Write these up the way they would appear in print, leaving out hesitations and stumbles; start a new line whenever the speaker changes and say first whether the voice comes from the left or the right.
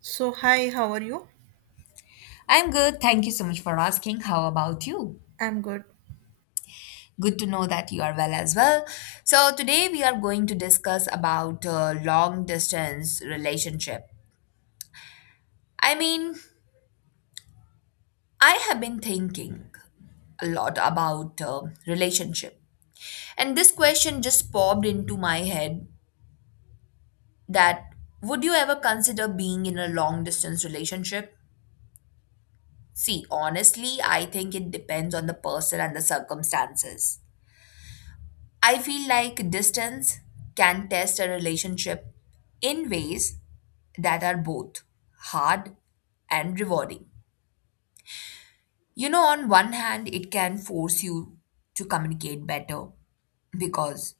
right: So, hi, how are you?
left: I'm good. Thank you so much for asking. How about you?
right: I'm good.
left: Good to know that you are well as well. So, today we are going to discuss about long distance relationship. I mean, I have been thinking a lot about relationship. And this question just popped into my head that would you ever consider being in a long distance relationship? See, honestly, I think it depends on the person and the circumstances. I feel like distance can test a relationship in ways that are both hard and rewarding. You know, on one hand, it can force you to communicate better because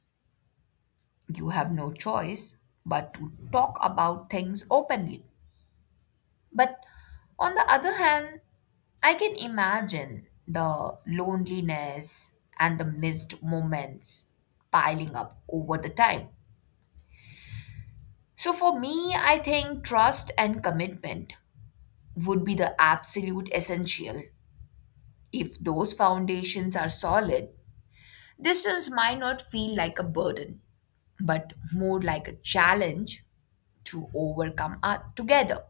left: you have no choice but to talk about things openly. But on the other hand, I can imagine the loneliness and the missed moments piling up over the time. So for me, I think trust and commitment would be the absolute essential. If those foundations are solid, distance might not feel like a burden, but more like a challenge to overcome together.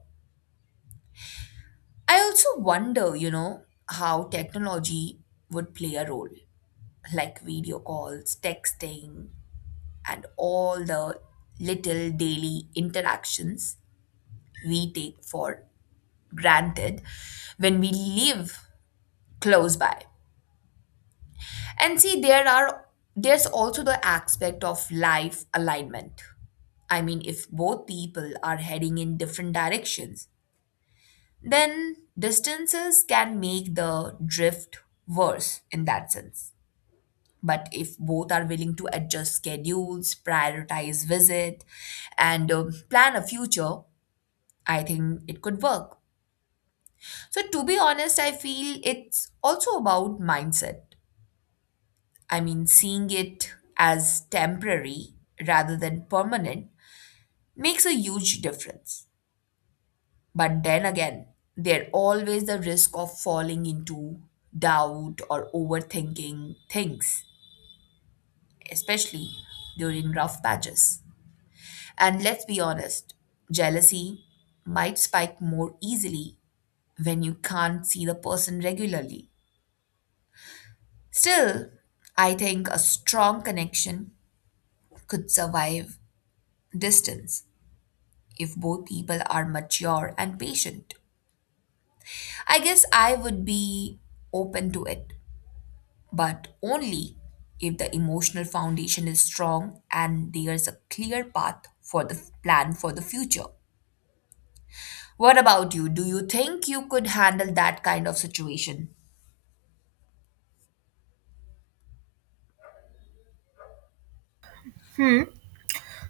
left: I also wonder, you know, how technology would play a role, like video calls, texting, and all the little daily interactions we take for granted when we live close by. And see, there's also the aspect of life alignment. I mean, if both people are heading in different directions, then distances can make the drift worse in that sense. But if both are willing to adjust schedules, prioritize visit, and plan a future, I think it could work. So, to be honest, I feel it's also about mindset. I mean, seeing it as temporary rather than permanent makes a huge difference. But then again, there's always the risk of falling into doubt or overthinking things, especially during rough patches. And let's be honest, jealousy might spike more easily when you can't see the person regularly. Still, I think a strong connection could survive distance if both people are mature and patient. I guess I would be open to it, but only if the emotional foundation is strong and there's a clear path for the plan for the future. What about you? Do you think you could handle that kind of situation?
right: Hmm.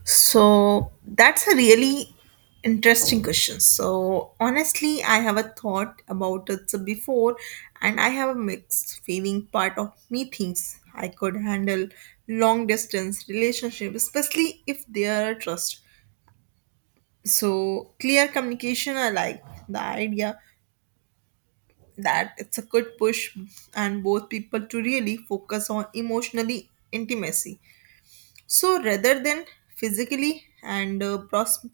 right: So, that's a really interesting question. So, honestly, I have a thought about it so before, and I have a mixed feeling. Part of me thinks I could handle long distance relationships, especially if there are trust. So, clear communication, I like the idea that it's a good push and both people to really focus on emotionally intimacy. So rather than physically and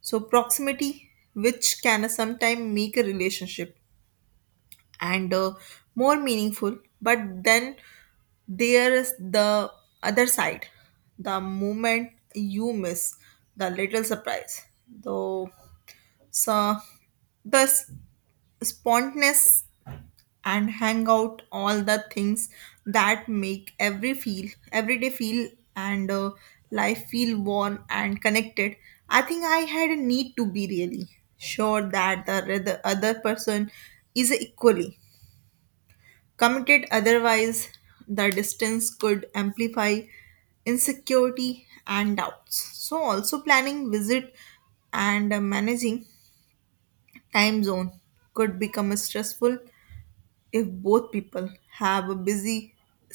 right: so proximity, which can sometimes make a relationship and more meaningful, but then there is the other side, the moment you miss, the little surprise, the so the s- spontaneous and hang out all the things that make every day feel and life feel warm and connected. I think I had a need to be really sure that the other person is equally committed, otherwise the distance could amplify insecurity and doubts. So also planning visit and managing time zone could become stressful if both people have a busy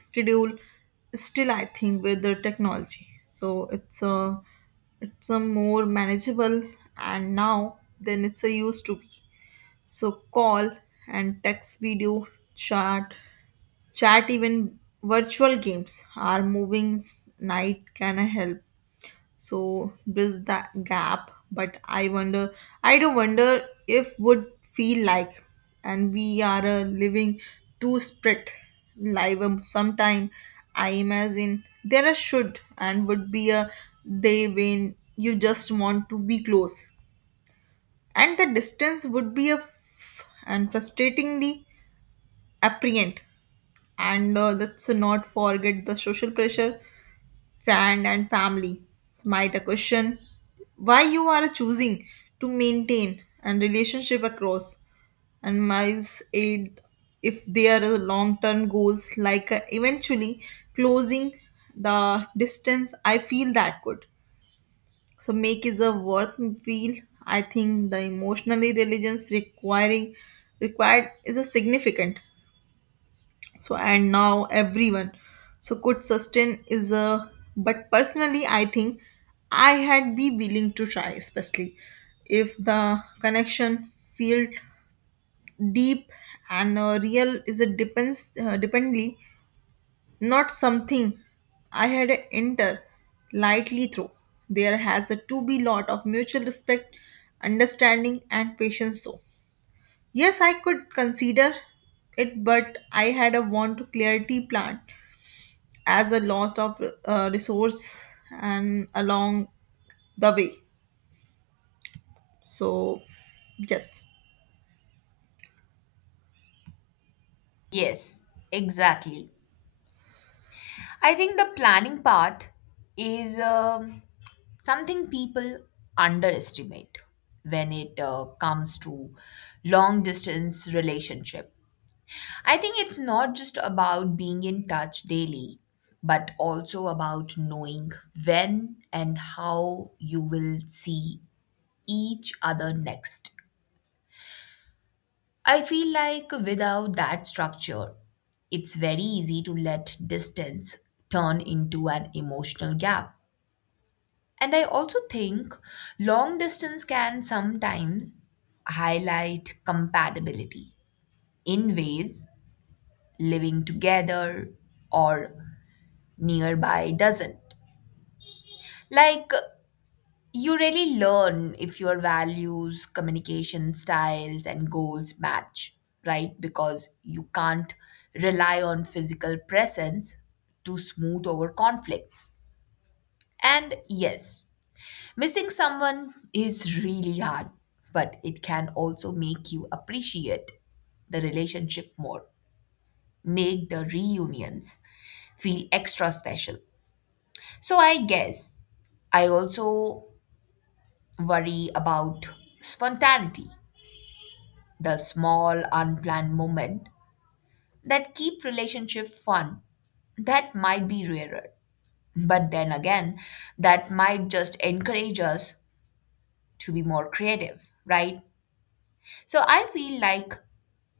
right: schedule. Still, I think with the technology, so it's a more manageable and now than it's a used to be. So call and text, video chat, even virtual games are moving night can help so bridge that gap. But I wonder, I do wonder if would feel like, and we are living too split live, sometime I imagine there are should and would be a day when you just want to be close and the distance would be a and frustratingly apparent. And let's not forget the social pressure, friend and family might a question why you are choosing to maintain and relationship across and miles aid. If their long-term goals like eventually closing the distance, I feel that could so make is a worth feel. I think the emotionally religions requiring required is a significant so and now everyone so could sustain is a. But personally, I think I had be willing to try, especially if the connection feel deep and real is a depends dependly. Not something I had enter lightly through. There has a to be lot of mutual respect, understanding, and patience. So yes, I could consider it, but I had a want to clarity plan as a loss of resource and along the way. So yes.
left: Yes, exactly. I think the planning part is something people underestimate when it comes to long distance relationship. I think it's not just about being in touch daily, but also about knowing when and how you will see each other next. I feel like without that structure, it's very easy to let distance turn into an emotional gap. And I also think long distance can sometimes highlight compatibility in ways living together or nearby doesn't. Like, you really learn if your values, communication styles, and goals match, right? Because you can't rely on physical presence to smooth over conflicts. And yes, missing someone is really hard, but it can also make you appreciate the relationship more, make the reunions feel extra special. So I guess I also worry about spontaneity, the small unplanned moment that keep relationship fun. That might be rarer, but then again, that might just encourage us to be more creative, right? So I feel like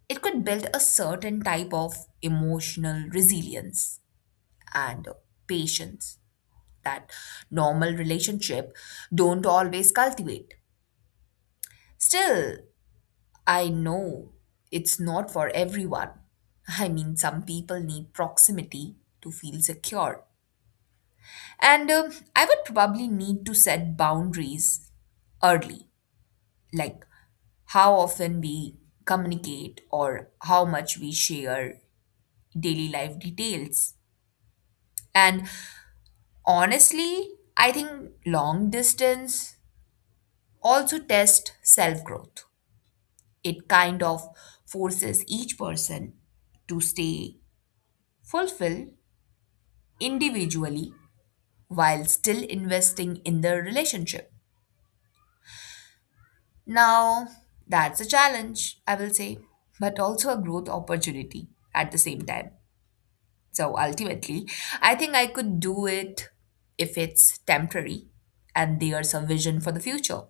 left: it could build a certain type of emotional resilience and patience that normal relationship don't always cultivate. Still, I know it's not for everyone. I mean, some people need proximity to feel secure. And I would probably need to set boundaries early, like how often we communicate or how much we share daily life details. And honestly, I think long distance also tests self growth. It kind of forces each person to stay fulfilled individually while still investing in the relationship. Now, that's a challenge, I will say, but also a growth opportunity at the same time. So ultimately, I think I could do it if it's temporary and there's a vision for the future.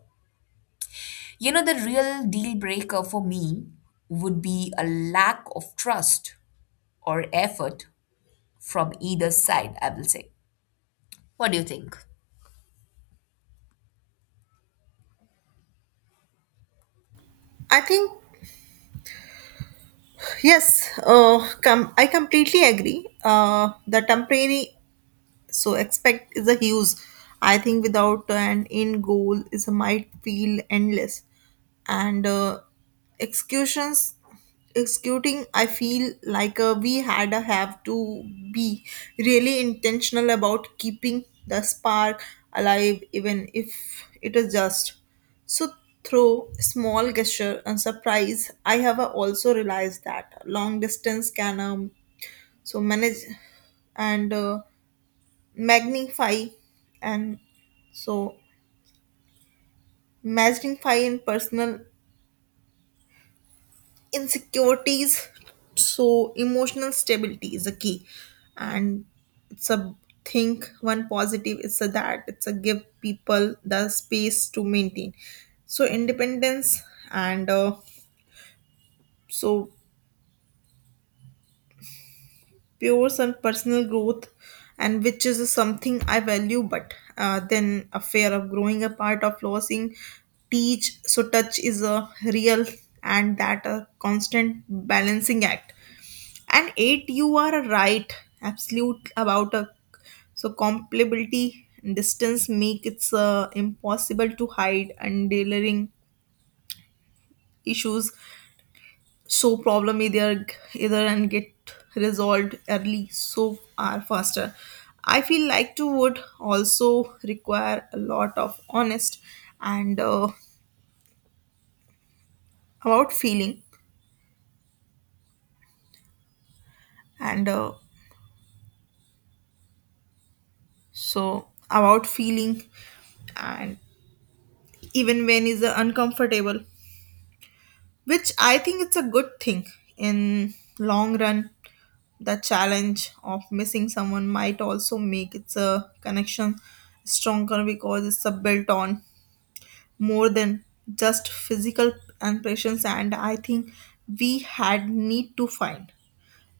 left: You know, the real deal breaker for me would be a lack of trust or effort from either side, I will say. What do you think?
right: I think yes, I completely agree, the temporary. So expect is a huge. I think without an end goal, is might feel endless. And executions, executing, I feel like we had a have to be really intentional about keeping the spark alive, even if it is just. So through small gesture and surprise, I have also realized that long distance can so manage and magnify and so magnify in personal insecurities. So emotional stability is a key. And it's a think one positive it's a that it's a give people the space to maintain so independence and so pures and personal growth, and which is something I value. But then a fear of growing apart of losing teach so touch is a real, and that a constant balancing act. And eight, you are right absolute about a so compatibility, and distance make it impossible to hide and dealing issues. So problem either and get resolved early so are faster. I feel like to would also require a lot of honest and about feeling and so about feeling and even when is uncomfortable, which I think it's a good thing in long run. The challenge of missing someone might also make its a connection stronger because it's a built on more than just physical impressions. And I think we had need to find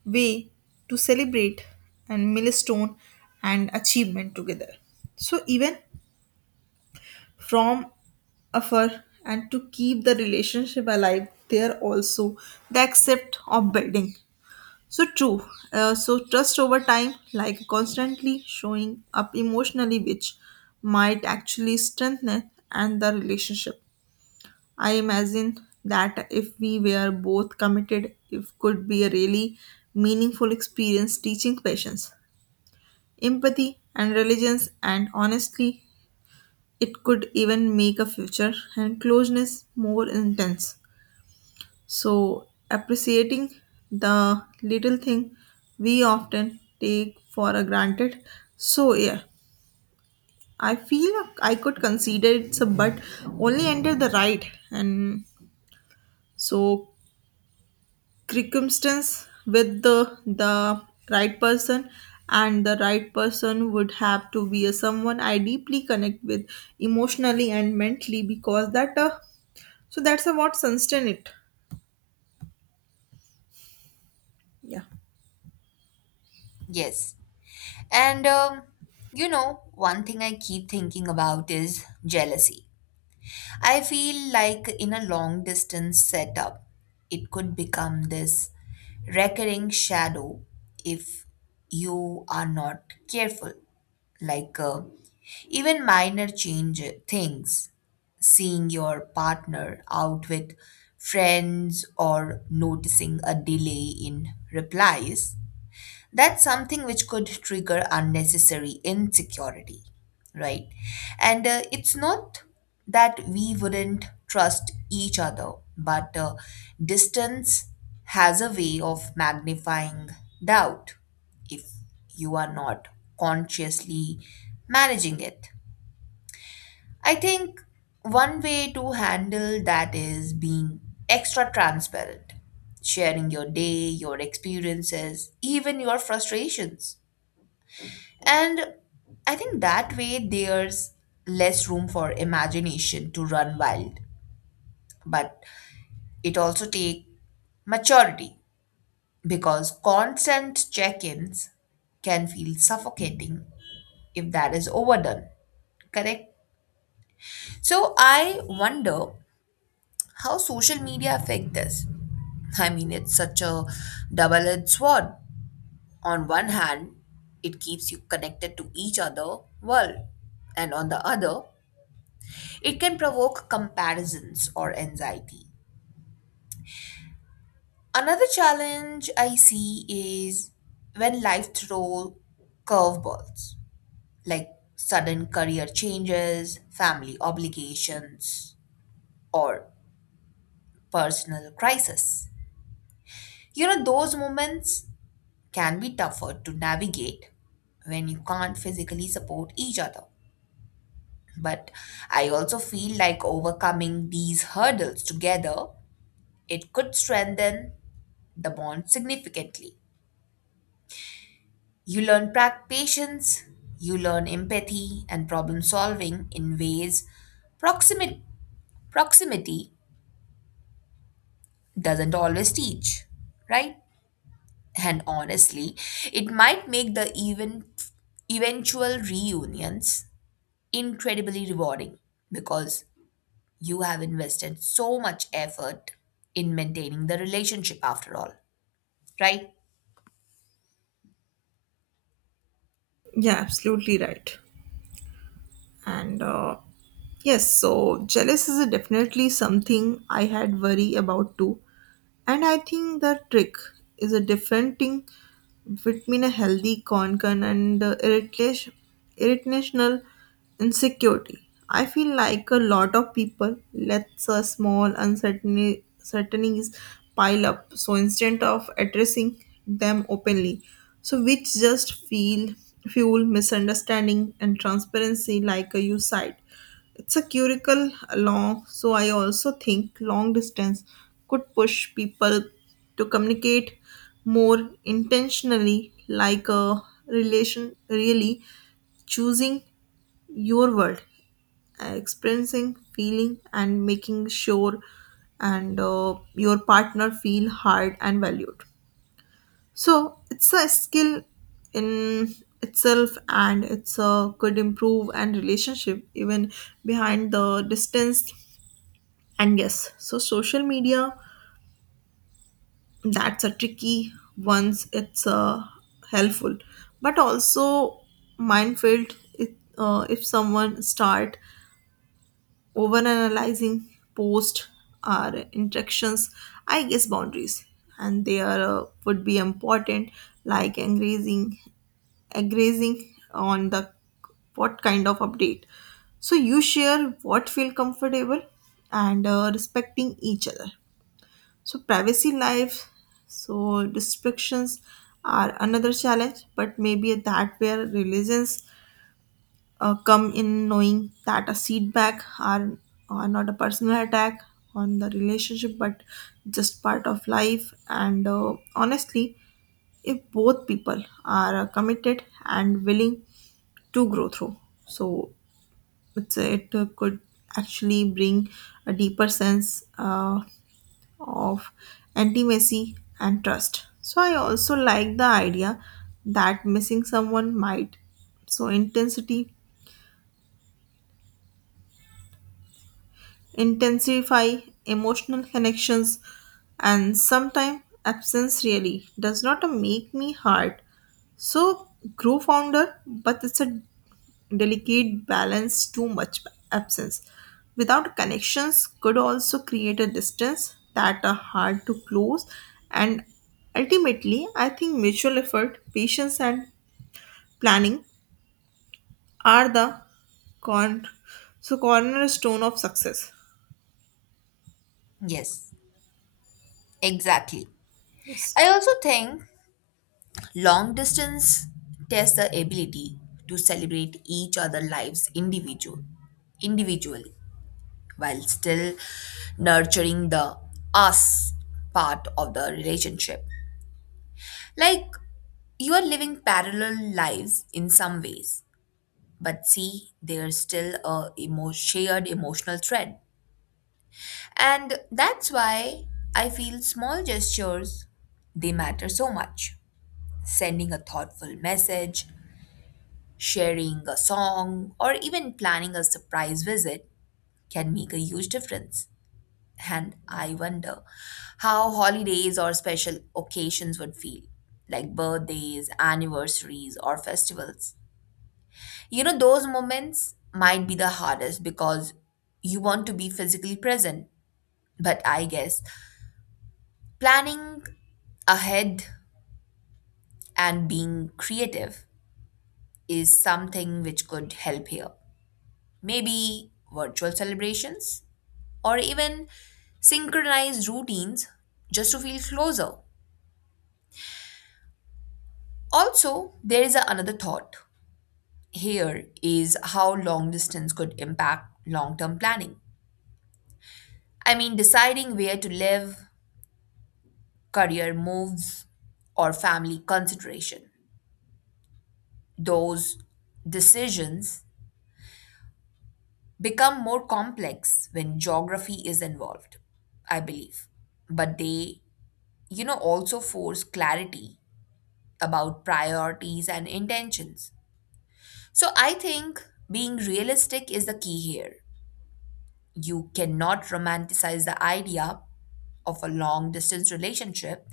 right: way to celebrate and milestone and achievement together so even from afar, and to keep the relationship alive there also the accept of building so true. So trust over time, like constantly showing up emotionally, which might actually strengthen and the relationship. I imagine that if we were both committed, it could be a really meaningful experience teaching patience, empathy, and religions. And honestly, it could even make a future and closeness more intense. So, appreciating the little thing we often take for a granted. So, yeah, I feel like I could consider it's a, but only under the right and so circumstance with the right person. And the right person would have to be a someone I deeply connect with emotionally and mentally, because that so that's a what sustain it. Yeah.
left: Yes. And you know, one thing I keep thinking about is jealousy. I feel like in a long distance setup, it could become this recurring shadow if you are not careful. Like even minor change things, seeing your partner out with friends or noticing a delay in replies, that's something which could trigger unnecessary insecurity, right? And it's not that we wouldn't trust each other, but distance has a way of magnifying doubt if you are not consciously managing it. I think one way to handle that is being extra transparent, sharing your day, your experiences, even your frustrations, and I think that way there's less room for imagination to run wild. But it also takes maturity because constant check ins can feel suffocating if that is overdone. Correct? So I wonder how social media affect this. I mean, it's such a double edged sword. On one hand, it keeps you connected to each other world, and on the other, it can provoke comparisons or anxiety. Another challenge I see is when life throws curveballs like sudden career changes, family obligations, or personal crisis. You know, those moments can be tougher to navigate when you can't physically support each other. But I also feel like overcoming these hurdles together, it could strengthen the bond significantly. You learn patience, you learn empathy and problem solving in ways proximity proximity doesn't always teach, right? And honestly, it might make the eventual reunions incredibly rewarding because you have invested so much effort in maintaining the relationship after all, right?
right: Yeah, absolutely right. And yes, so jealous is definitely something I had worry about too. And I think the trick is a differenting between a healthy concern and the irritational insecurity. I feel like a lot of people let a small uncertainties pile up, so instead of addressing them openly, so which just feel fuel misunderstanding and transparency, like a you side. It's a curricle long. So I also think long distance could push people to communicate more intentionally, like a relation really choosing your word, experiencing, feeling, and making sure and your partner feel heard and valued. So it's a skill in itself, and it's a could improve and relationship even behind the distance. And yes, so social media, that's a tricky once. It's helpful, but also minefield if someone start over analyzing post or interactions. I guess boundaries and they are would be important, like engaging on the what kind of update. So you share what feel comfortable and respecting each other. So privacy life, so restrictions are another challenge, but maybe that where religions come in, knowing that a feedback are not a personal attack on the relationship, but just part of life. And honestly, if both people are committed and willing to grow through, so it could actually bring a deeper sense of intimacy and trust. So I also like the idea that missing someone might so intensity intensify emotional connections, and sometimes absence really does not make me hurt so grow founder. But it's a delicate balance, too much absence without connections could also create a distance that are hard to close. And ultimately, I think mutual effort, patience, and planning are the con- so cornerstone of success.
left: Yes, exactly.
right: Yes.
left: I also think long distance tests the ability to celebrate each other's lives individually while still nurturing the us part of the relationship. Like, you are living parallel lives in some ways, but see, there's still a shared emotional thread. And that's why I feel small gestures they matter so much. Sending a thoughtful message, sharing a song, or even planning a surprise visit can make a huge difference. And I wonder how holidays or special occasions would feel, like birthdays, anniversaries, or festivals. You know, those moments might be the hardest because you want to be physically present. But I guess planning ahead and being creative is something which could help here. Maybe virtual celebrations or even synchronized routines just to feel closer. Also, there is another thought here is how long distance could impact long term planning. I mean, deciding where to live, career moves, or family consideration. Those decisions become more complex when geography is involved, I believe. But they, you know, also force clarity about priorities and intentions. So I think being realistic is the key here. You cannot romanticize the idea of a long distance relationship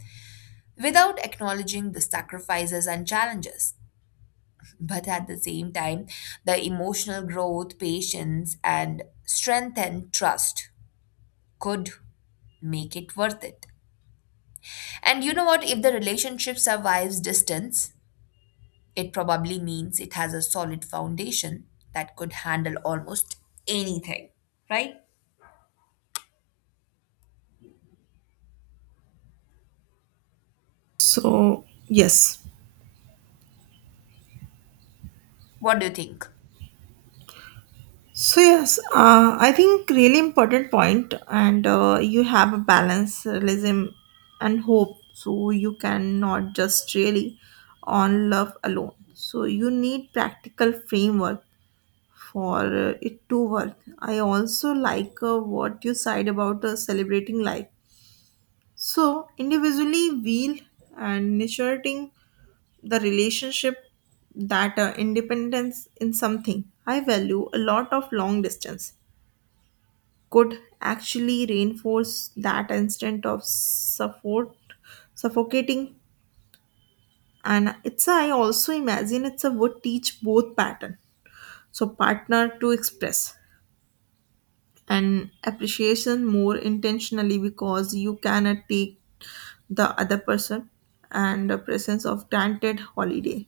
left: without acknowledging the sacrifices and challenges. But at the same time, the emotional growth, patience, and strength and trust could make it worth it. And you know what? If the relationship survives distance, it probably means it has a solid foundation that could handle almost anything, right?
right: So yes.
left: What do you think?
right: So yes, I think really important point, and you have a balance, realism, and hope. So you cannot just really on love alone. So you need practical framework for it to work. I also like what you said about celebrating life. So individually, wheel and nurturing the relationship, that independence in something I value a lot of long distance could actually reinforce that instinct of suffocating. And it's I also imagine it's a would teach both pattern so partner to express and appreciation more intentionally, because you cannot take the other person and the presence of granted. Holiday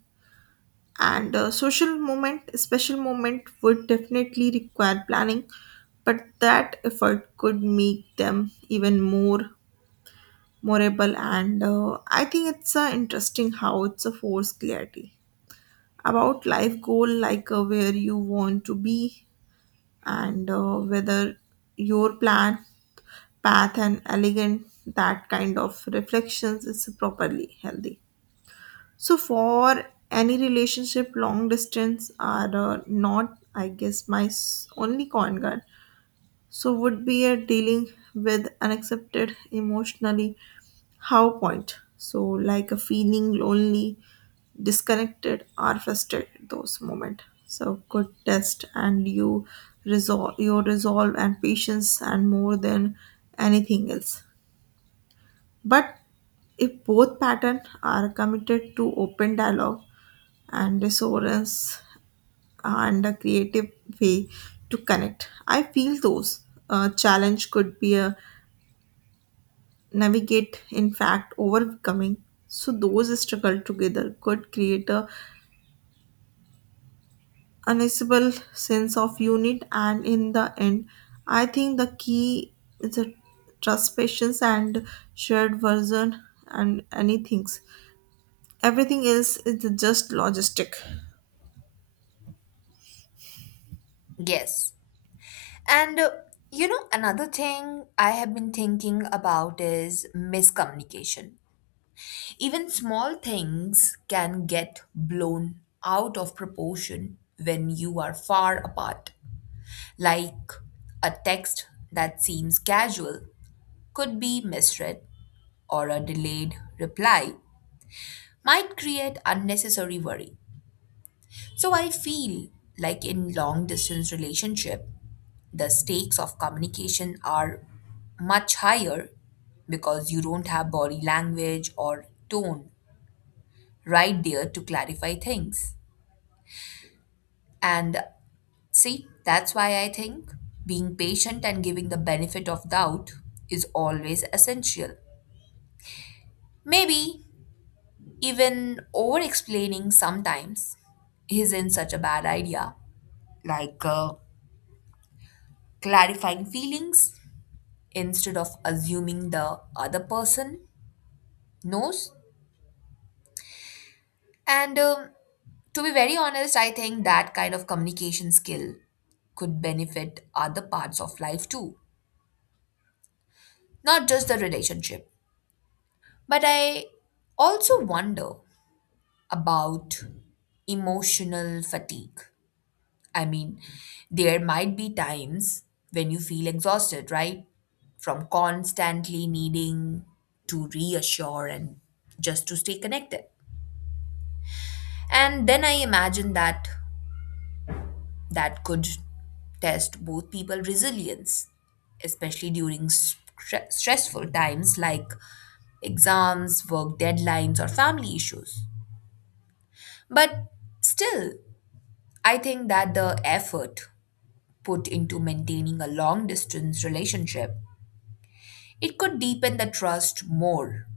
right: and a social moment, special moment would definitely require planning, but that effort could make them even more memorable. And I think it's interesting how it's a force clarity about life goal, like where you want to be and whether your plan path and elegant. That kind of reflections is properly healthy so for any relationship long distance are not. I guess my only con guard so would be a dealing with unaccepted emotionally how point, so like a feeling lonely, disconnected or frustrated. Those moment so good test and you resolve your resolve and patience and more than anything else. But if both pattern are committed to open dialogue and resonance and a creative way to connect, I feel those challenge could be a navigate, in fact, overcoming. So, those struggle together could create a unassailable sense of unit, and in the end, I think the key is a trust, patience, and shared version, and anything. Everything else is just logistic.
left: Yes. And you know, another thing I have been thinking about is miscommunication. Even small things can get blown out of proportion when you are far apart. Like a text that seems casual could be misread, or a delayed reply might create unnecessary worry. So I feel like in long distance relationship, the stakes of communication are much higher because you don't have body language or tone right there to clarify things. And see, that's why I think being patient and giving the benefit of doubt is always essential. Maybe even over explaining sometimes isn't such a bad idea, like clarifying feelings instead of assuming the other person knows. And to be very honest, I think that kind of communication skill could benefit other parts of life too, not just the relationship. But I also wonder about emotional fatigue. I mean, there might be times when you feel exhausted, right? From constantly needing to reassure and just to stay connected. And then I imagine that that could test both people resilience, especially during stressful times like exams, work deadlines, or family issues. But still, I think that the effort put into maintaining a long distance relationship, it could deepen the trust more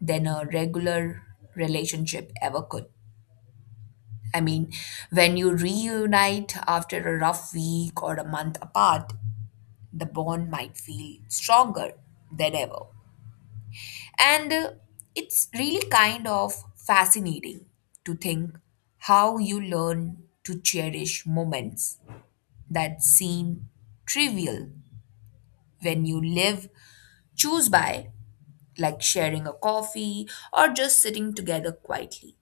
left: than a regular relationship ever could. I mean, when you reunite after a rough week or a month apart, the bond might feel stronger than ever. And it's really kind of fascinating to think how you learn to cherish moments that seem trivial when you live, choose by, like sharing a coffee or just sitting together quietly.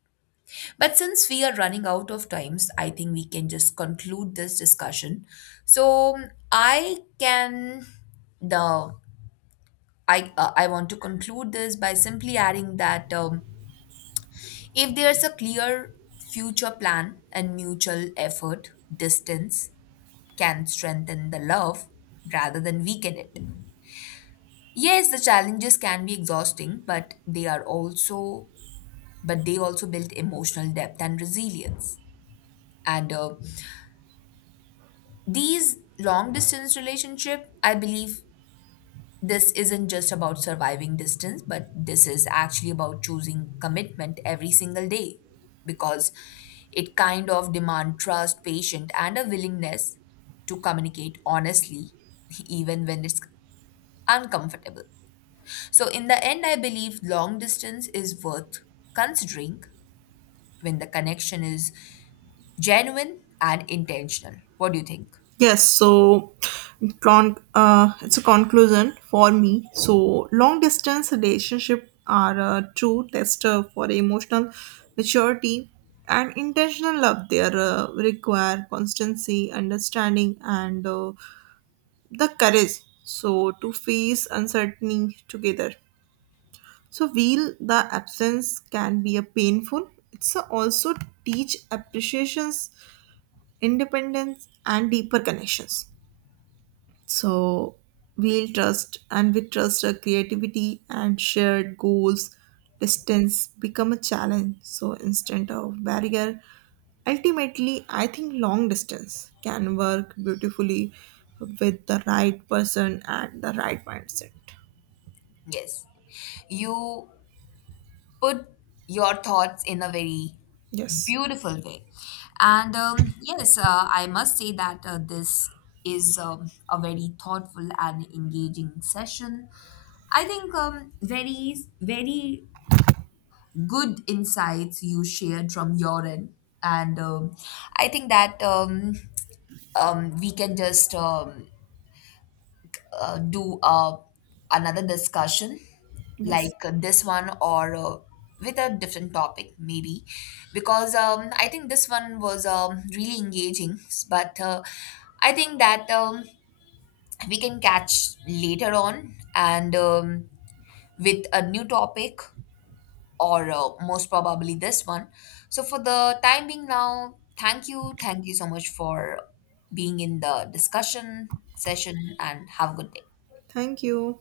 left: But since we are running out of times, I think we can just conclude this discussion. So I can the I want to conclude this by simply adding that if there's a clear future plan and mutual effort, distance can strengthen the love rather than weaken it. Yes, the challenges can be exhausting, but they also build emotional depth and resilience. And these long distance relationship, I believe, this isn't just about surviving distance, but this is actually about choosing commitment every single day because it kind of demand trust, patience, and a willingness to communicate honestly, even when it's uncomfortable. So, in the end, I believe long distance is worth considering when the connection is genuine and intentional. What do you think?
right: Yes, so it's a conclusion for me. So long distance relationship are a true tester for emotional maturity and intentional love. They are, require constancy, understanding, and the courage. So to face uncertainty together. So while the absence can be a painful, it's a also teach appreciations, independence, and deeper connections. So we'll trust and we trust our creativity and shared goals, distance become a challenge. So instead of barrier, ultimately I think long distance can work beautifully with the right person and the right mindset.
left: Yes, you put your thoughts in a very
right: Yes.
left: beautiful day. And yes, I must say that this is a very thoughtful and engaging session. I think very good insights you shared from your end. And I think that we can just do another discussion like
right: Yes.
left: this one, or with a different topic maybe, because I think this one was really engaging. But I think that we can catch later on. And with a new topic or most probably this one. So for the time being now, thank you, so much for being in the discussion session and have a good day.
right: Thank you.